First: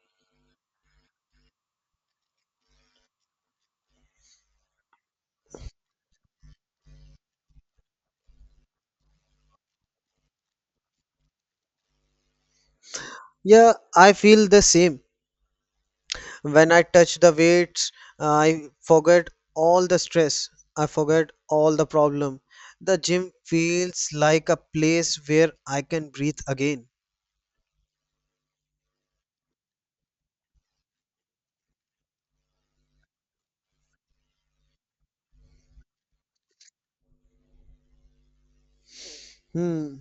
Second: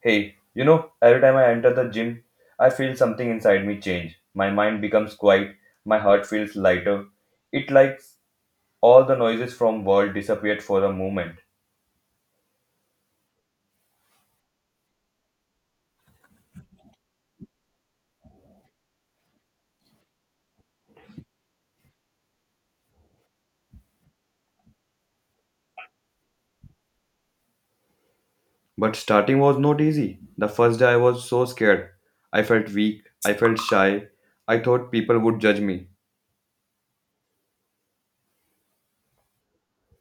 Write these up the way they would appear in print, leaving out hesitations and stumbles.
Hey, you know, every time I enter the gym, I feel something inside me change. My mind becomes quiet, my heart feels lighter. It like all the noises from world disappeared for a moment. Yeah, I feel the same. When I touch the weights, I forget all the stress. I forget all the problem. The gym feels like a place where I can breathe again. But starting was not easy. The first day I was so scared. I felt weak, I felt shy. I thought people would judge me. Hmm.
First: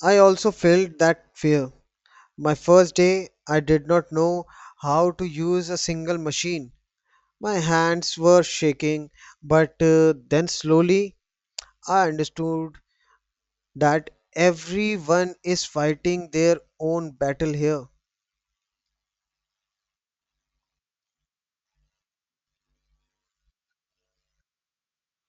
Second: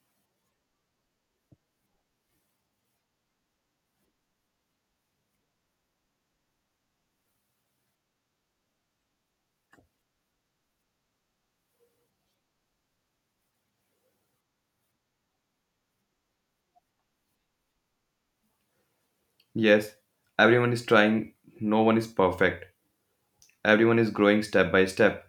I also felt that fear. My first day, I did not know how to use a single machine. My hands were shaking, but then slowly I understood that everyone is fighting their own battle here. Yes, everyone is trying, no one is perfect. Everyone is growing step by step.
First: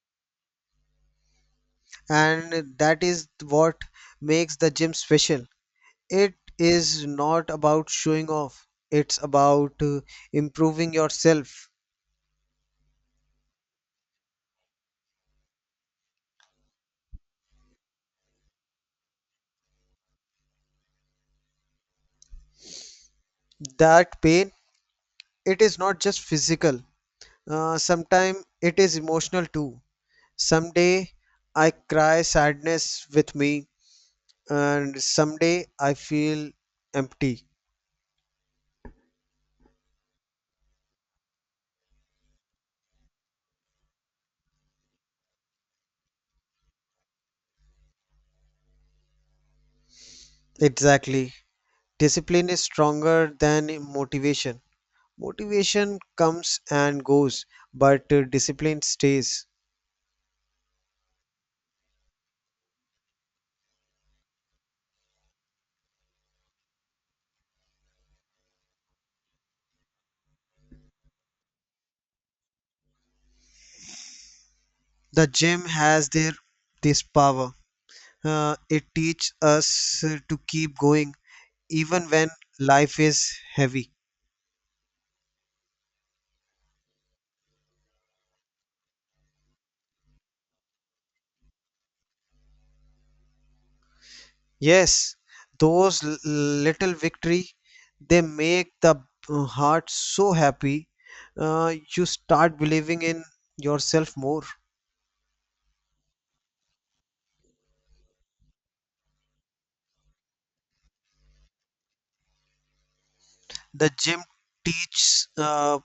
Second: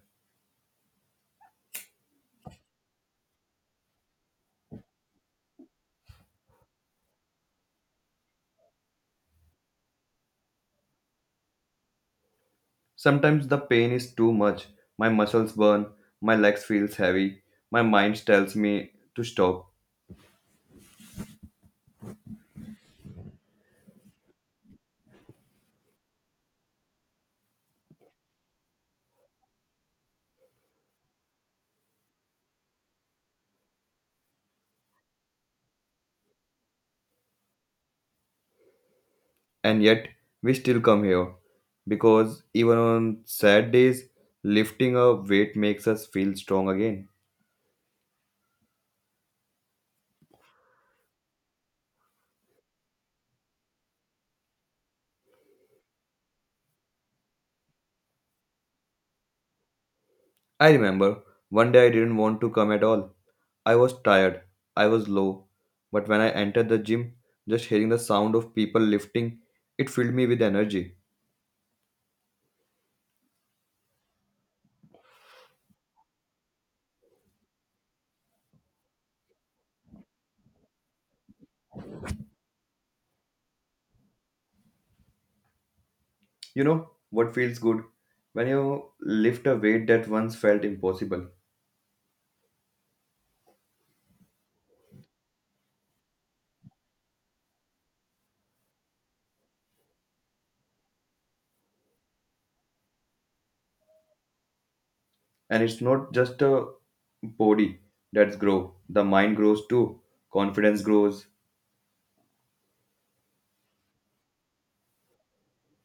And that is what makes the gym special. It is not about showing off, it's about improving yourself. Sometimes the pain is too much. My muscles burn, my legs feels heavy, my mind tells me to stop, That pain, it is not just physical. Sometimes it is emotional too. Someday I cry sadness with me, and someday I feel empty. and yet we still come here because even on sad days, lifting a weight makes us feel strong again. Exactly. Discipline is stronger than motivation. Motivation comes and goes, but discipline stays. I remember one day I didn't want to come at all. I was tired, I was low, but when I entered the gym, just hearing the sound of people lifting, it filled me with energy. The gym has their this power. It teaches us to keep going even when life is heavy. You know what feels good? When you lift a weight that once felt impossible. Yes, those little victory, they make the heart so happy. You start believing in yourself more. And it's not just a body that's grow. The mind grows too. Confidence grows, The gym teaches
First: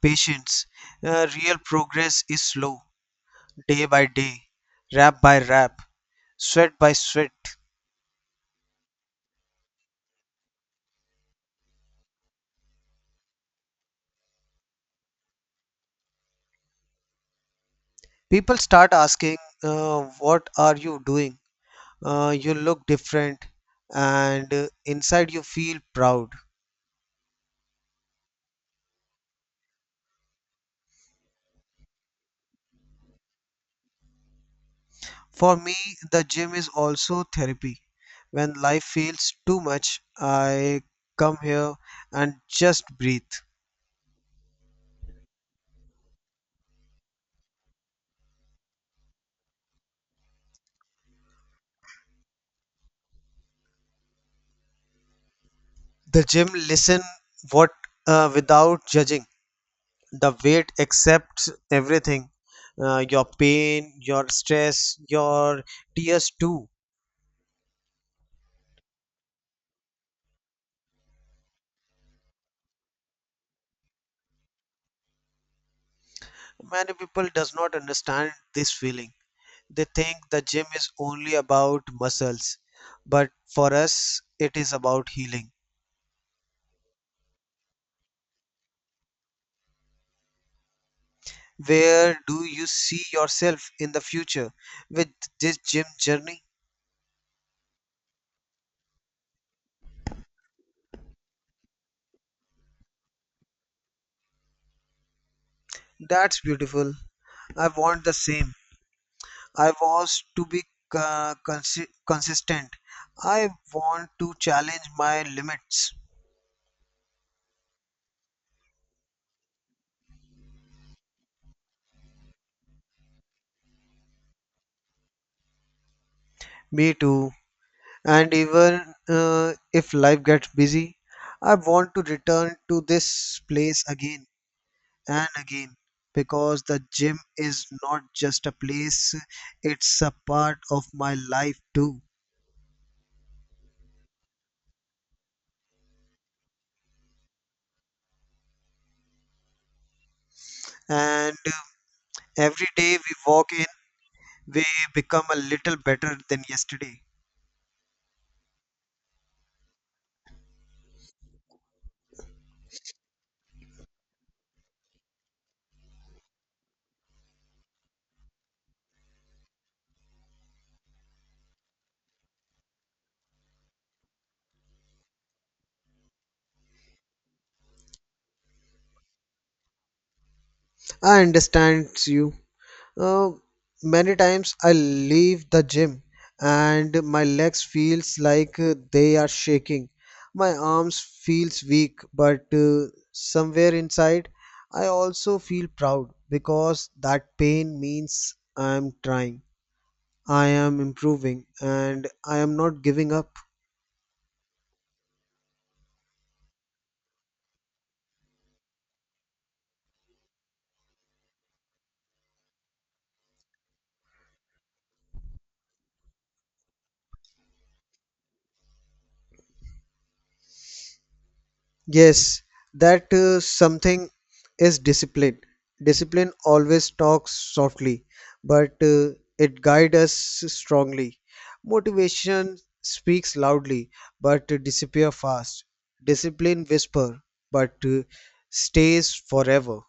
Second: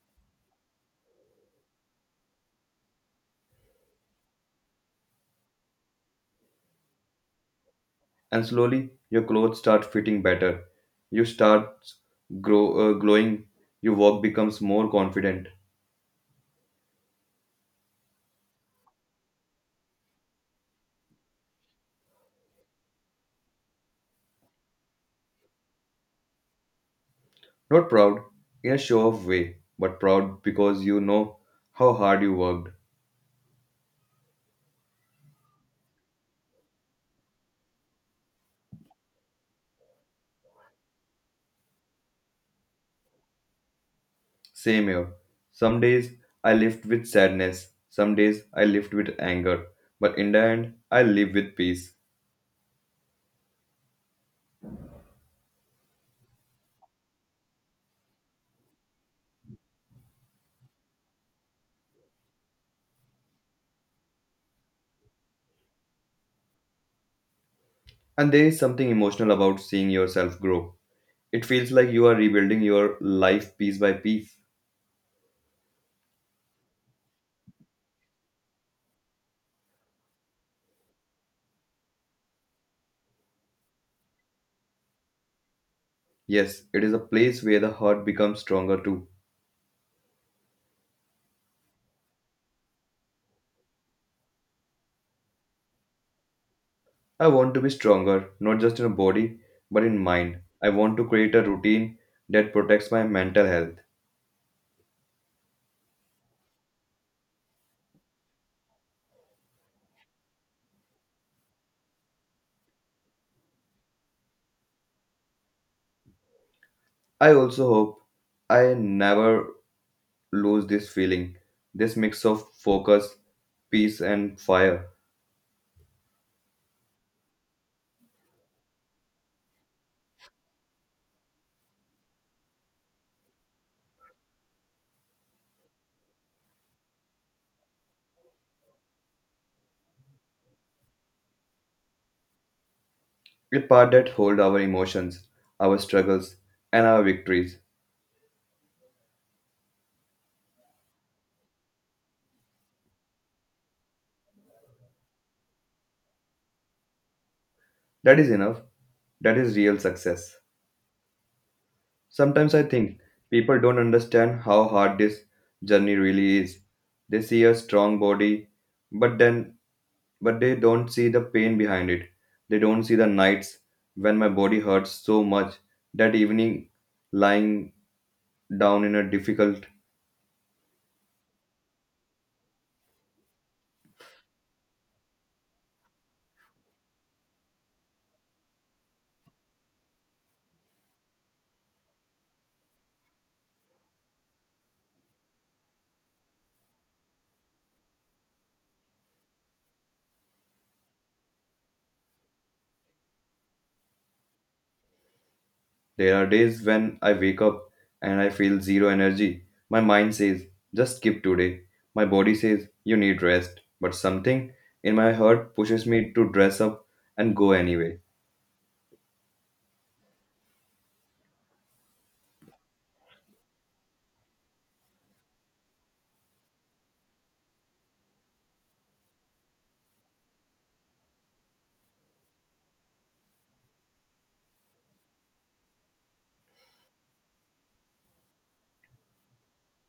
patience. Real progress is slow. Day by day, rap by rap, sweat by sweat. and slowly your clothes start fitting better. You start grow glowing. Your walk becomes more confident, People start asking, what are you doing? You look different, and inside you feel proud. not proud in a show-off way, but proud because you know how hard you worked. For me, the gym is also therapy. When life feels too much, I come here and just breathe. Same here. Some days I lift with sadness. Some days I lift with anger. But in the end, I live with peace. The gym listen what without judging. The weight accepts everything, your pain, your stress, your tears too. And there is something emotional about seeing yourself grow. It feels like you are rebuilding your life piece by piece. Many people does not understand this feeling. They think the gym is only about muscles, but for us it is about healing. Yes, it is a place where the heart becomes stronger too. Where do you see yourself in the future with this gym journey? I want to be stronger, not just in a body, but in mind. I want to create a routine that protects my mental health. That's beautiful. I want the same. I was to be consistent. I want to challenge my limits. I also hope I never lose this feeling, this mix of focus, peace, and fire. Me too. And even if life gets busy, I want to return to this place again and again, because the gym is not just a place, it's a part of my life too. A part that hold our emotions, our struggles, and our victories. And every day we walk in, we become a little better than yesterday. That is enough. That is real success. Sometimes I think people don't understand how hard this journey really is. They see a strong body, but then but they don't see the pain behind it. They don't see the nights when my body hurts so much that evening lying down in a difficult I understand you. Uh, many times I leave the gym and my legs feels like they are shaking. My arms feels weak, but somewhere inside I also feel proud because that pain means I am trying. I am improving and I am not giving up. there are days when I wake up and I feel zero energy. My mind says, just skip today. My body says, you need rest. But something in my heart pushes me to dress up and go anyway. Yes, that something is discipline. Discipline always talks softly, but it guides us strongly. Motivation speaks loudly, but disappear fast. Discipline whisper, but stays forever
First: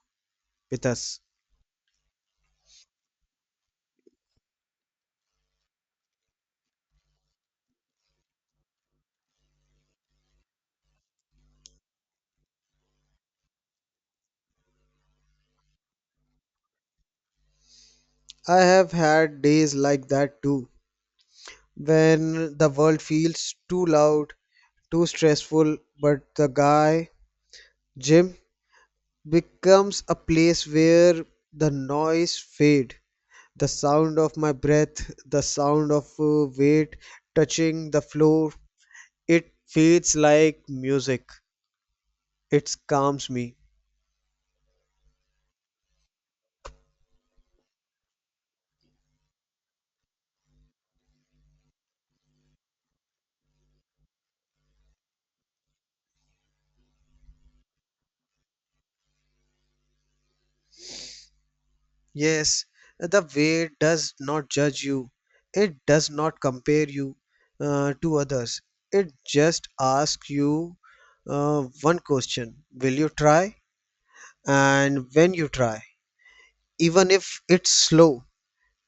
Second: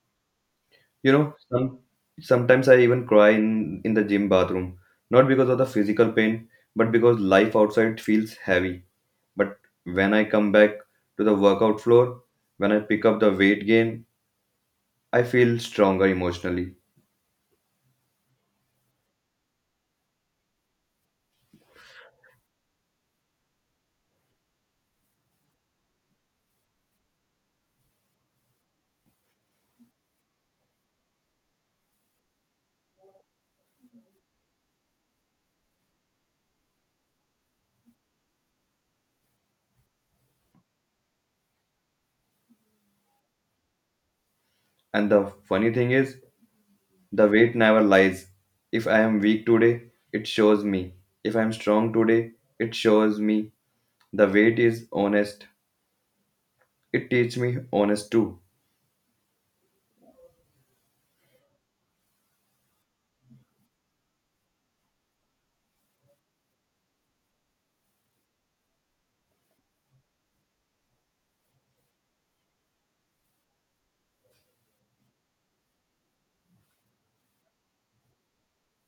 with You us. know, sometimes I even cry in the gym bathroom, not because of the physical pain, but because life outside feels heavy. But when I come back to the workout floor, when I pick up the weight gain, I feel stronger emotionally. I have had days like that too, when the world feels too loud, too stressful, but the guy, Jim, becomes a place where the noise fade, the sound of my breath, the sound of weight touching the floor, it feels like music, it calms me. And the funny thing is, the weight never lies. If I am weak today, it shows me. If I am strong today, it shows me. The weight is honest. It teaches me honest too. Yes, the weight does not judge you, it does not compare you to others. It just asks you one question: will you try? And when you try, even if it's slow,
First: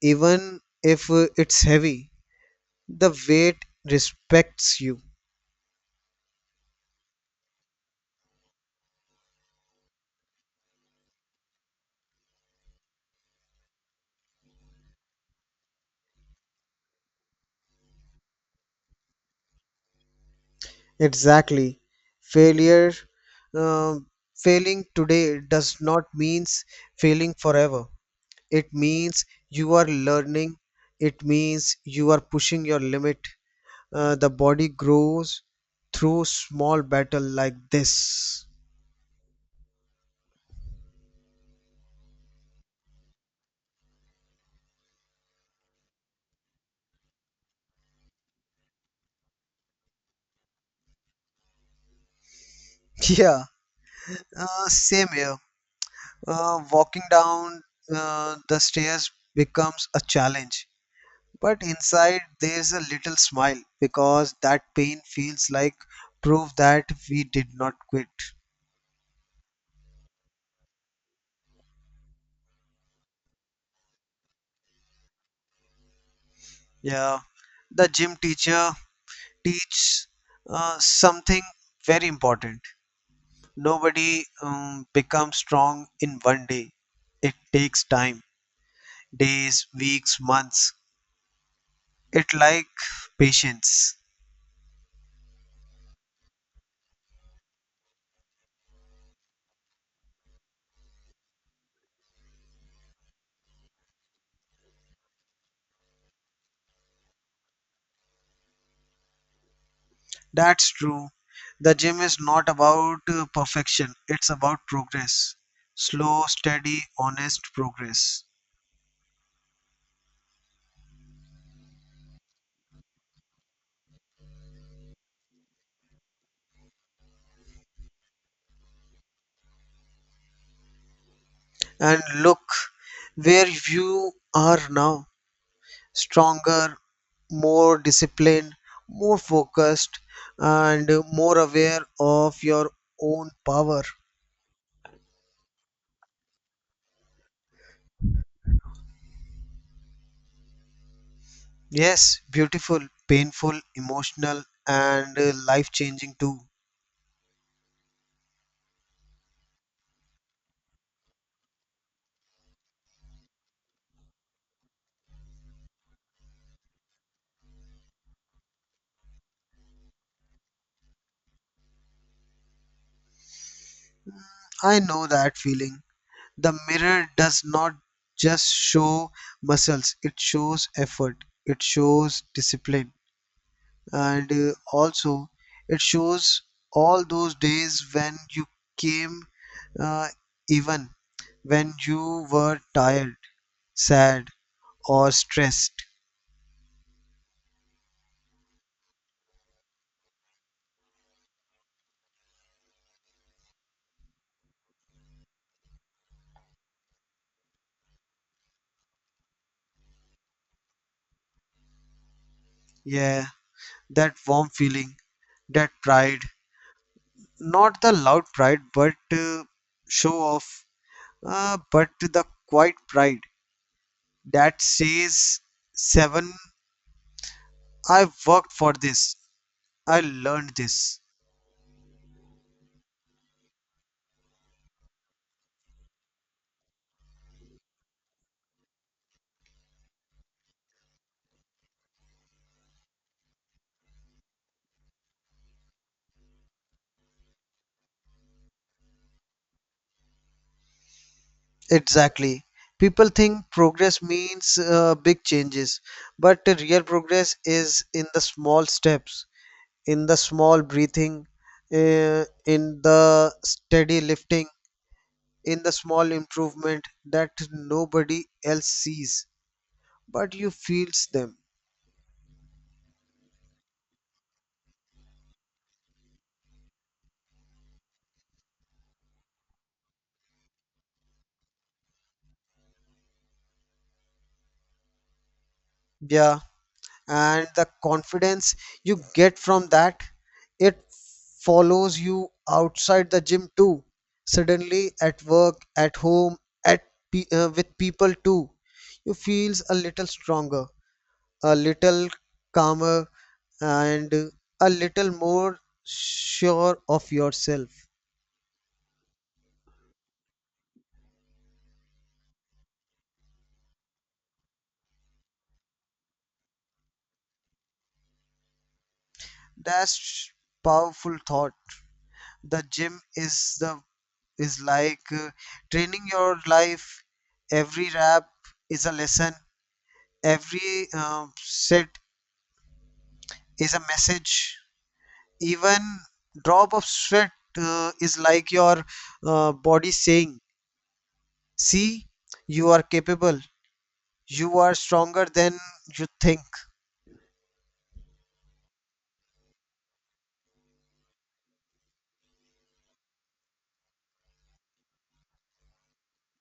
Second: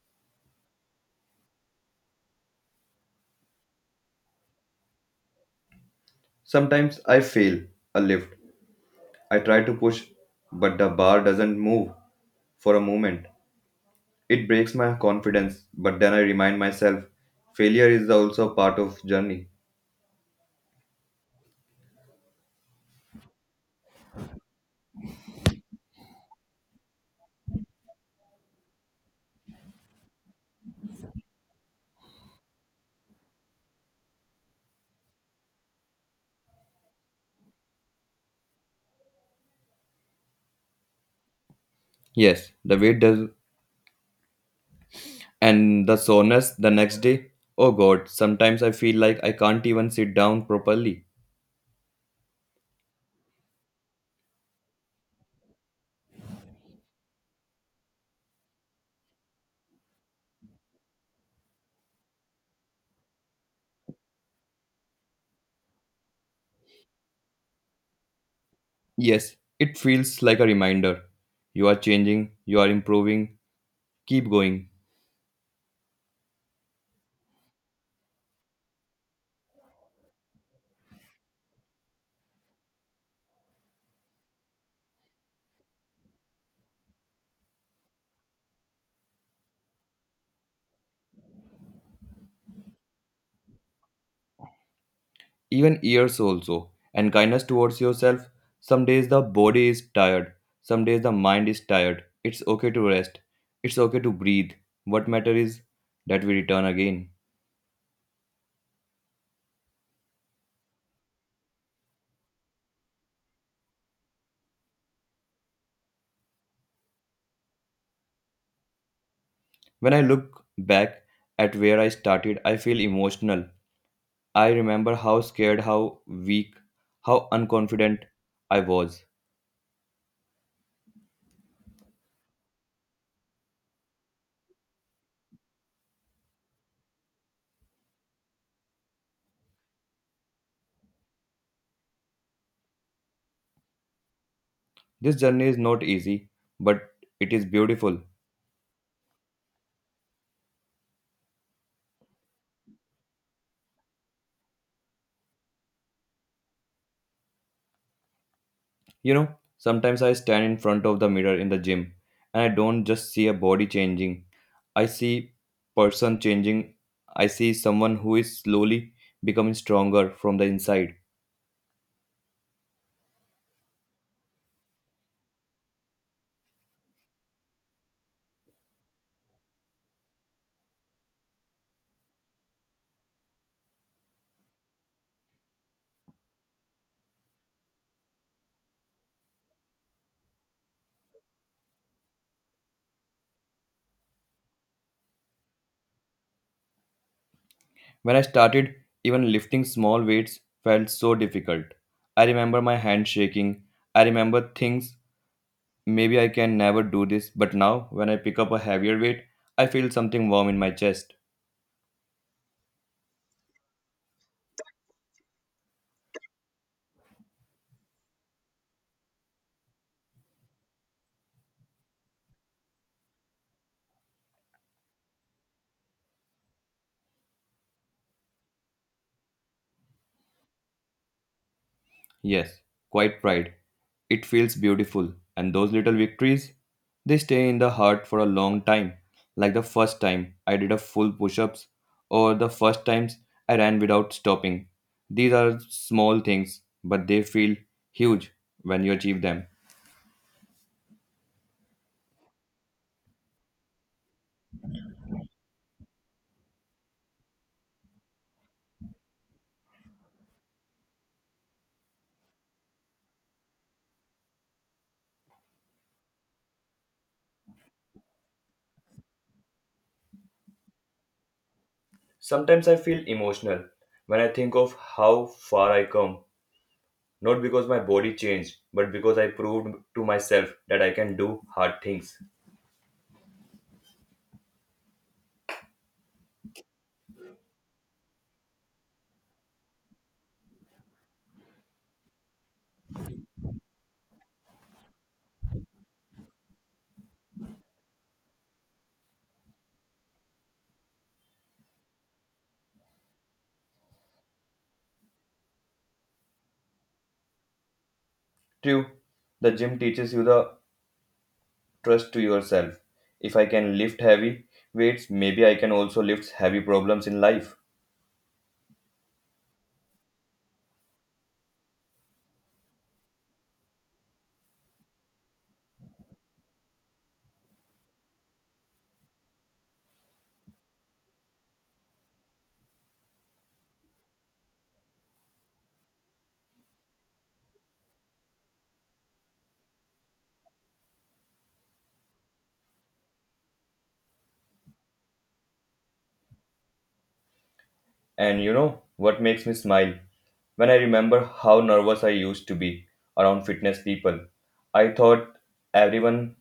even if it's heavy, the weight respects you. Sometimes I fail a lift. I try to push, but the bar doesn't move for a moment. It breaks my confidence, but then I remind myself failure is also part of journey. Exactly. Failure, uh, failing today does not means failing forever. It means you are learning. It means you are pushing your limit. The body grows through small battle like this. Yes, the weight does, and the soreness the next day. Oh god, sometimes I feel like I can't even sit down properly. Yeah, same here. Walking down the stairs becomes a challenge. But inside there's a little smile because that pain feels like proof that we did not quit. Yes, it feels like a reminder. You are changing, you are improving, keep going. Yeah, the gym teacher teaches something very important. Nobody becomes strong in one day. It takes time, days, weeks, months. It like patience. Even years also, and kindness towards yourself. Some days the body is tired, some days the mind is tired. It's okay to rest, it's okay to breathe. What matter is that we return again. That's true. The gym is not about perfection, it's about progress. Slow, steady, honest progress. When I look back at where I started, I feel emotional. I remember how scared, how weak, how unconfident I was. And look where you are now: stronger, more disciplined, more focused, and more aware of your own power. This journey is not easy, but it is beautiful. Yes, beautiful, painful, emotional, and life changing too. You know, sometimes I stand in front of the mirror in the gym and I don't just see a body changing. I see person changing. I see someone who is slowly becoming stronger from the inside. I know that feeling. The mirror does not just show muscles, it shows effort, it shows discipline, and also it shows all those days when you came, uh, even when you were tired, sad, or stressed. When I started, even lifting small weights felt so difficult. I remember my hand shaking. I remember things maybe I can never do this, but now when I pick up a heavier weight, I feel something warm in my chest. Yeah, that warm feeling, that pride. Not the loud pride, but show off, but the quiet pride that says seven. I worked for this. I learned this. Yes, quite right. It feels beautiful, and those little victories, they stay in the heart for a long time. Like the first time I did a full push ups, or the first times I ran without stopping. These are small things, but they feel huge when you achieve them. Exactly. People think progress means big changes, but the real progress is in the small steps, in the small breathing, in the steady lifting, in the small improvement that nobody else sees, but you feels them. Sometimes I feel emotional when I think of how far I come, not because my body changed, but because I proved to myself that I can do hard things. Yeah. And the confidence you get from that, it follows you outside the gym too. Suddenly at work, at home, at with people too, you feels a little stronger, a little calmer, and a little more sure of yourself. True, the gym teaches you the trust to yourself. If I can lift heavy weights, maybe I can also lift heavy problems in life. That's powerful thought. The gym is the is like training your life. Every rep is a lesson, every set is a message, even drop of sweat is like your body saying: see, you are capable, you are stronger than you think. And you know what makes me smile? When I remember how nervous I used to be around fitness people, I thought everyone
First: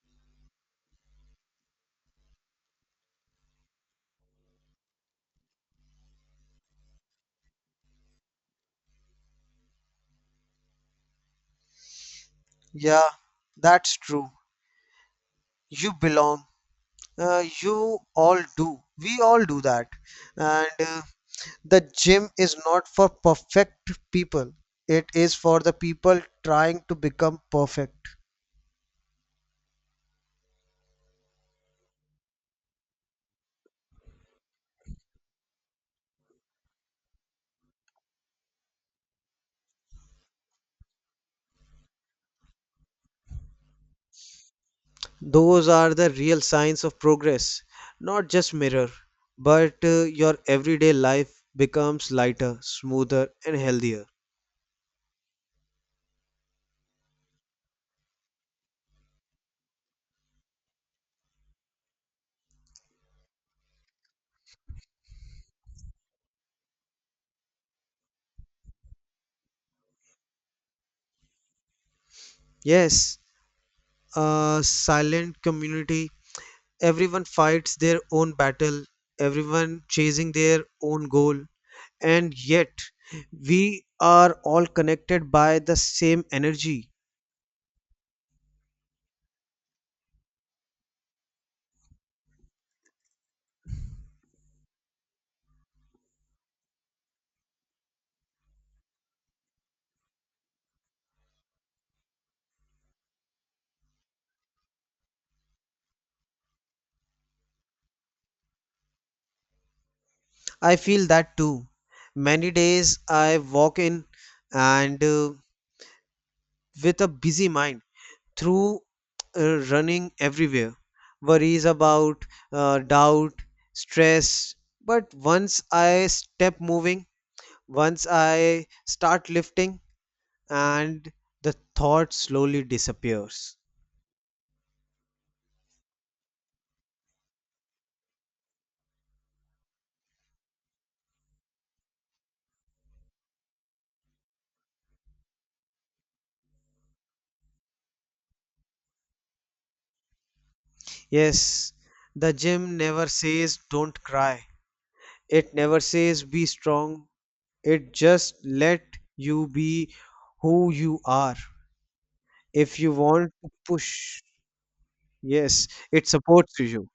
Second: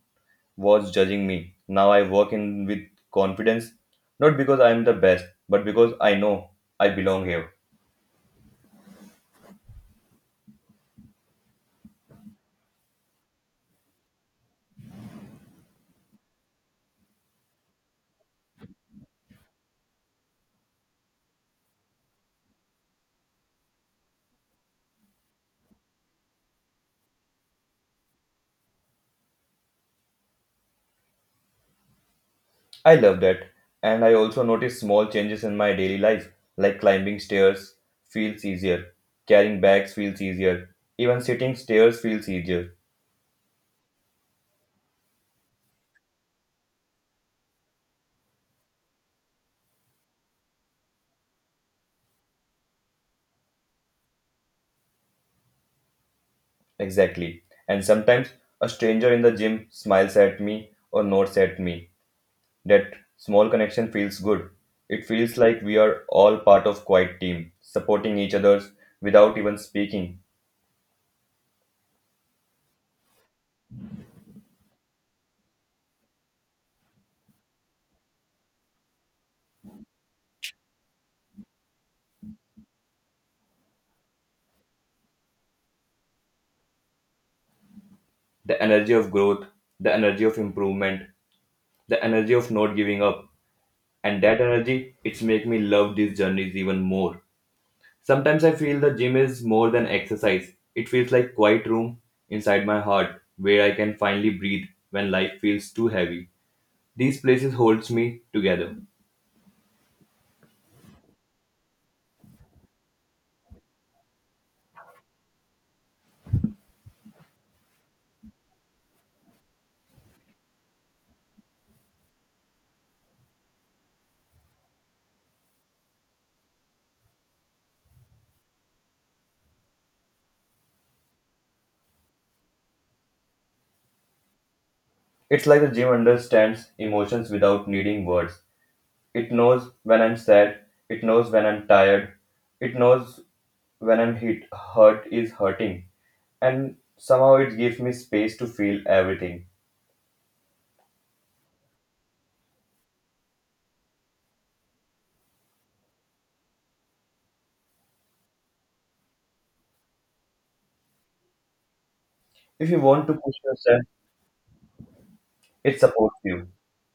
was judging me. Now I walk in with confidence, not because I am the best, but because I know I belong here. Yeah, that's true. You belong, you all do, we all do that. And the gym is not for perfect people, it is for the people trying to become perfect. I love that. And I also notice small changes in my daily life, like climbing stairs feels easier, carrying bags feels easier, even sitting stairs feels easier. Those are the real signs of progress, not just mirror, but your everyday life becomes lighter, smoother, and healthier. Exactly. And sometimes a stranger in the gym smiles at me or nods at me. That small connection feels good. It feels like we are all part of quiet team, supporting each others without even speaking. Yes, a silent community. Everyone fights their own battle, everyone chasing their own goal, and yet we are all connected by the same energy. The energy of growth, the energy of improvement, the energy of not giving up. And that energy, it's make me love these journeys even more. Sometimes I feel the gym is more than exercise, it feels like quiet room inside my heart where I can finally breathe. When life feels too heavy, these places holds me together. I feel that too. Many days I walk in and with a busy mind, through running everywhere, worries about doubt, stress. But once I step moving, once I start lifting, and the thought slowly disappears. It's like the gym understands emotions without needing words. It knows when I'm sad, it knows when I'm tired, it knows when I'm hit, hurt is hurting, and somehow it gives me space to feel everything. Yes, the gym never says don't cry, it never says be strong. It just let you be who you are. If you If you want to want push to yourself. push, yes, It it supports you. supports you.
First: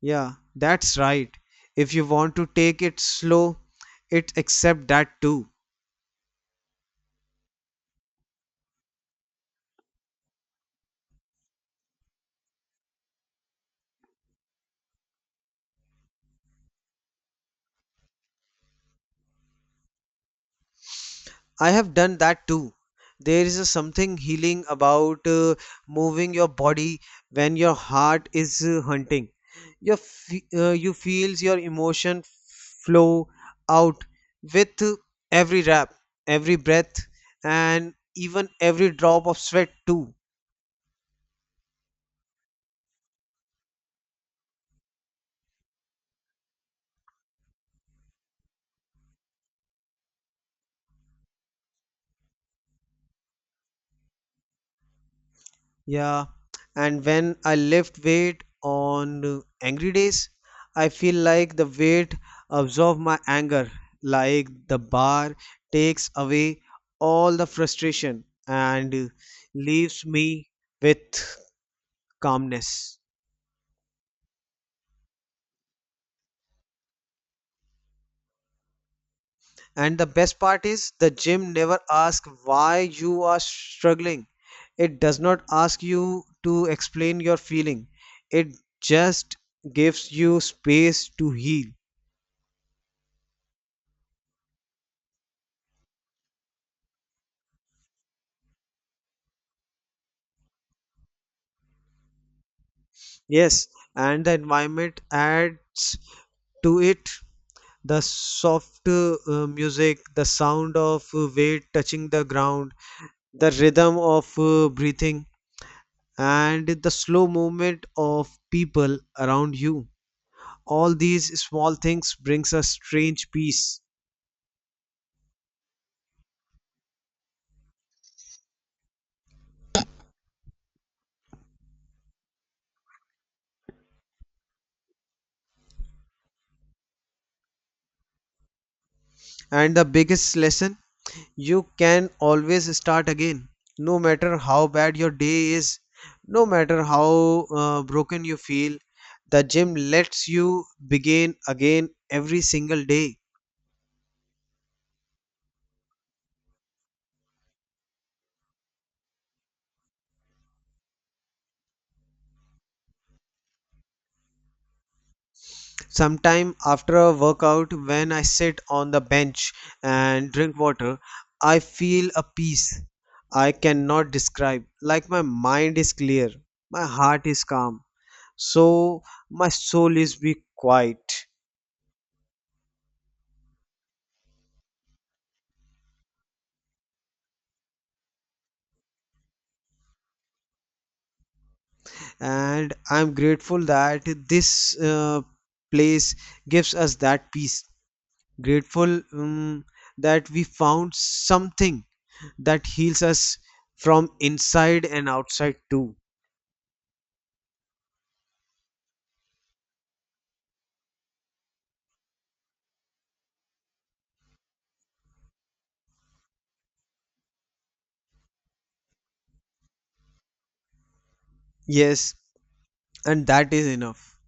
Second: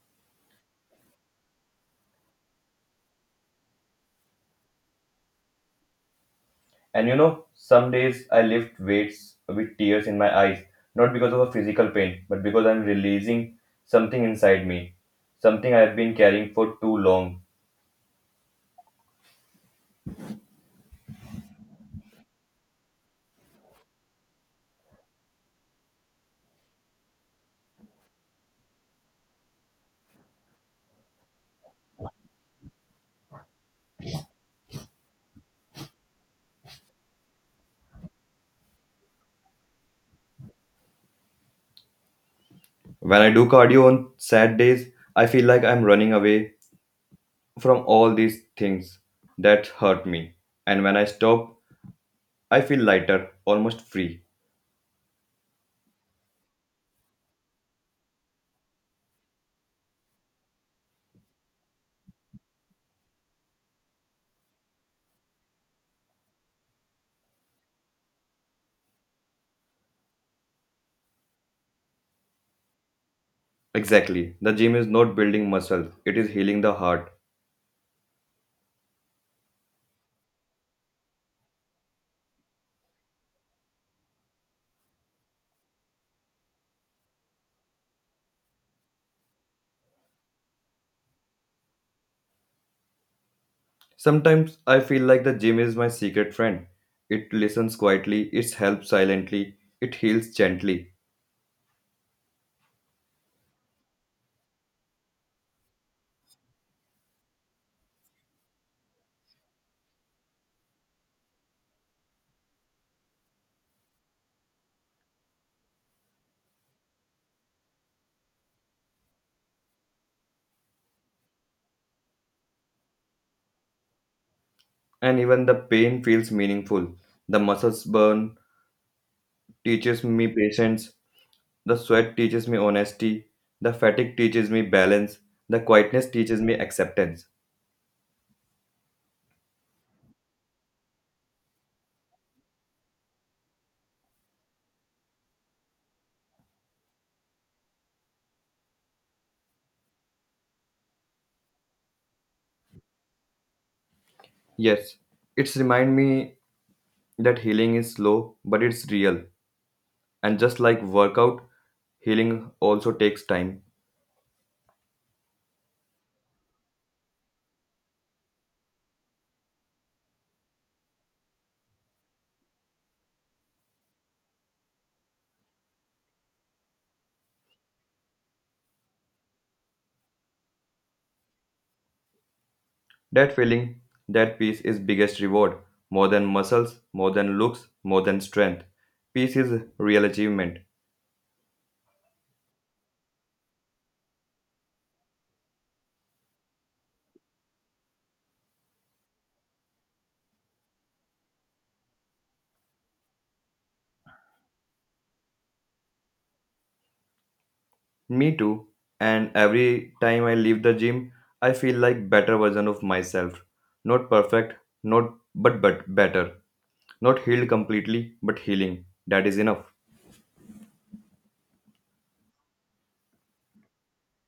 Yeah, that's right. If you want to take it slow, it accept that too. And you know, some days I lift weights with tears in my eyes, not because of a physical pain, but because I'm releasing something inside me, something I've been carrying for too long. I have done that too. There is a something healing about moving your body when your heart is hunting. You feels your emotion flow out with every rap, every breath, and even every drop of sweat too. When I do cardio on sad days, I feel like I'm running away from all these things that hurt me. And when I stop, I feel lighter, almost free. Yeah, and when I lift weight on angry days, I feel like the weight absorbs my anger, like the bar takes away all the frustration and leaves me with calmness. Exactly. The gym is not building muscle, it is healing the heart. And the best part is the gym never asks why you are struggling. It does not ask you to explain your feeling. It just gives you space to heal. Sometimes I feel like the gym is my secret friend. It listens quietly, it helps silently, it heals gently, Yes, and the environment adds to it. The soft music, the sound of weight touching the ground, the rhythm of breathing, and the slow movement of people around you. All these small things brings a strange peace. and even the pain feels meaningful. The muscles burn, teaches me patience, the sweat teaches me honesty, the fatigue teaches me balance, the quietness teaches me acceptance. And the biggest lesson: you can always start again, no matter how bad your day is, no matter how broken you feel. The gym lets you begin again every single day. Yes, it's remind me that healing is slow, but it's real. And just like workout, healing also takes time. Sometime after a workout, when I sit on the bench and drink water, I feel a peace I cannot describe. Like my mind is clear, my heart is calm, so my soul is be quiet. That feeling, that peace is biggest reward, more than muscles, more than looks, more than strength. Peace is real achievement. And I'm grateful that this place gives us that peace, grateful that we found something that heals us from inside and outside too. Me too. And every time I leave the gym, I feel like better version of myself. Not perfect, not but but better. Not healed completely, but healing. That is enough. Yes, and that is enough.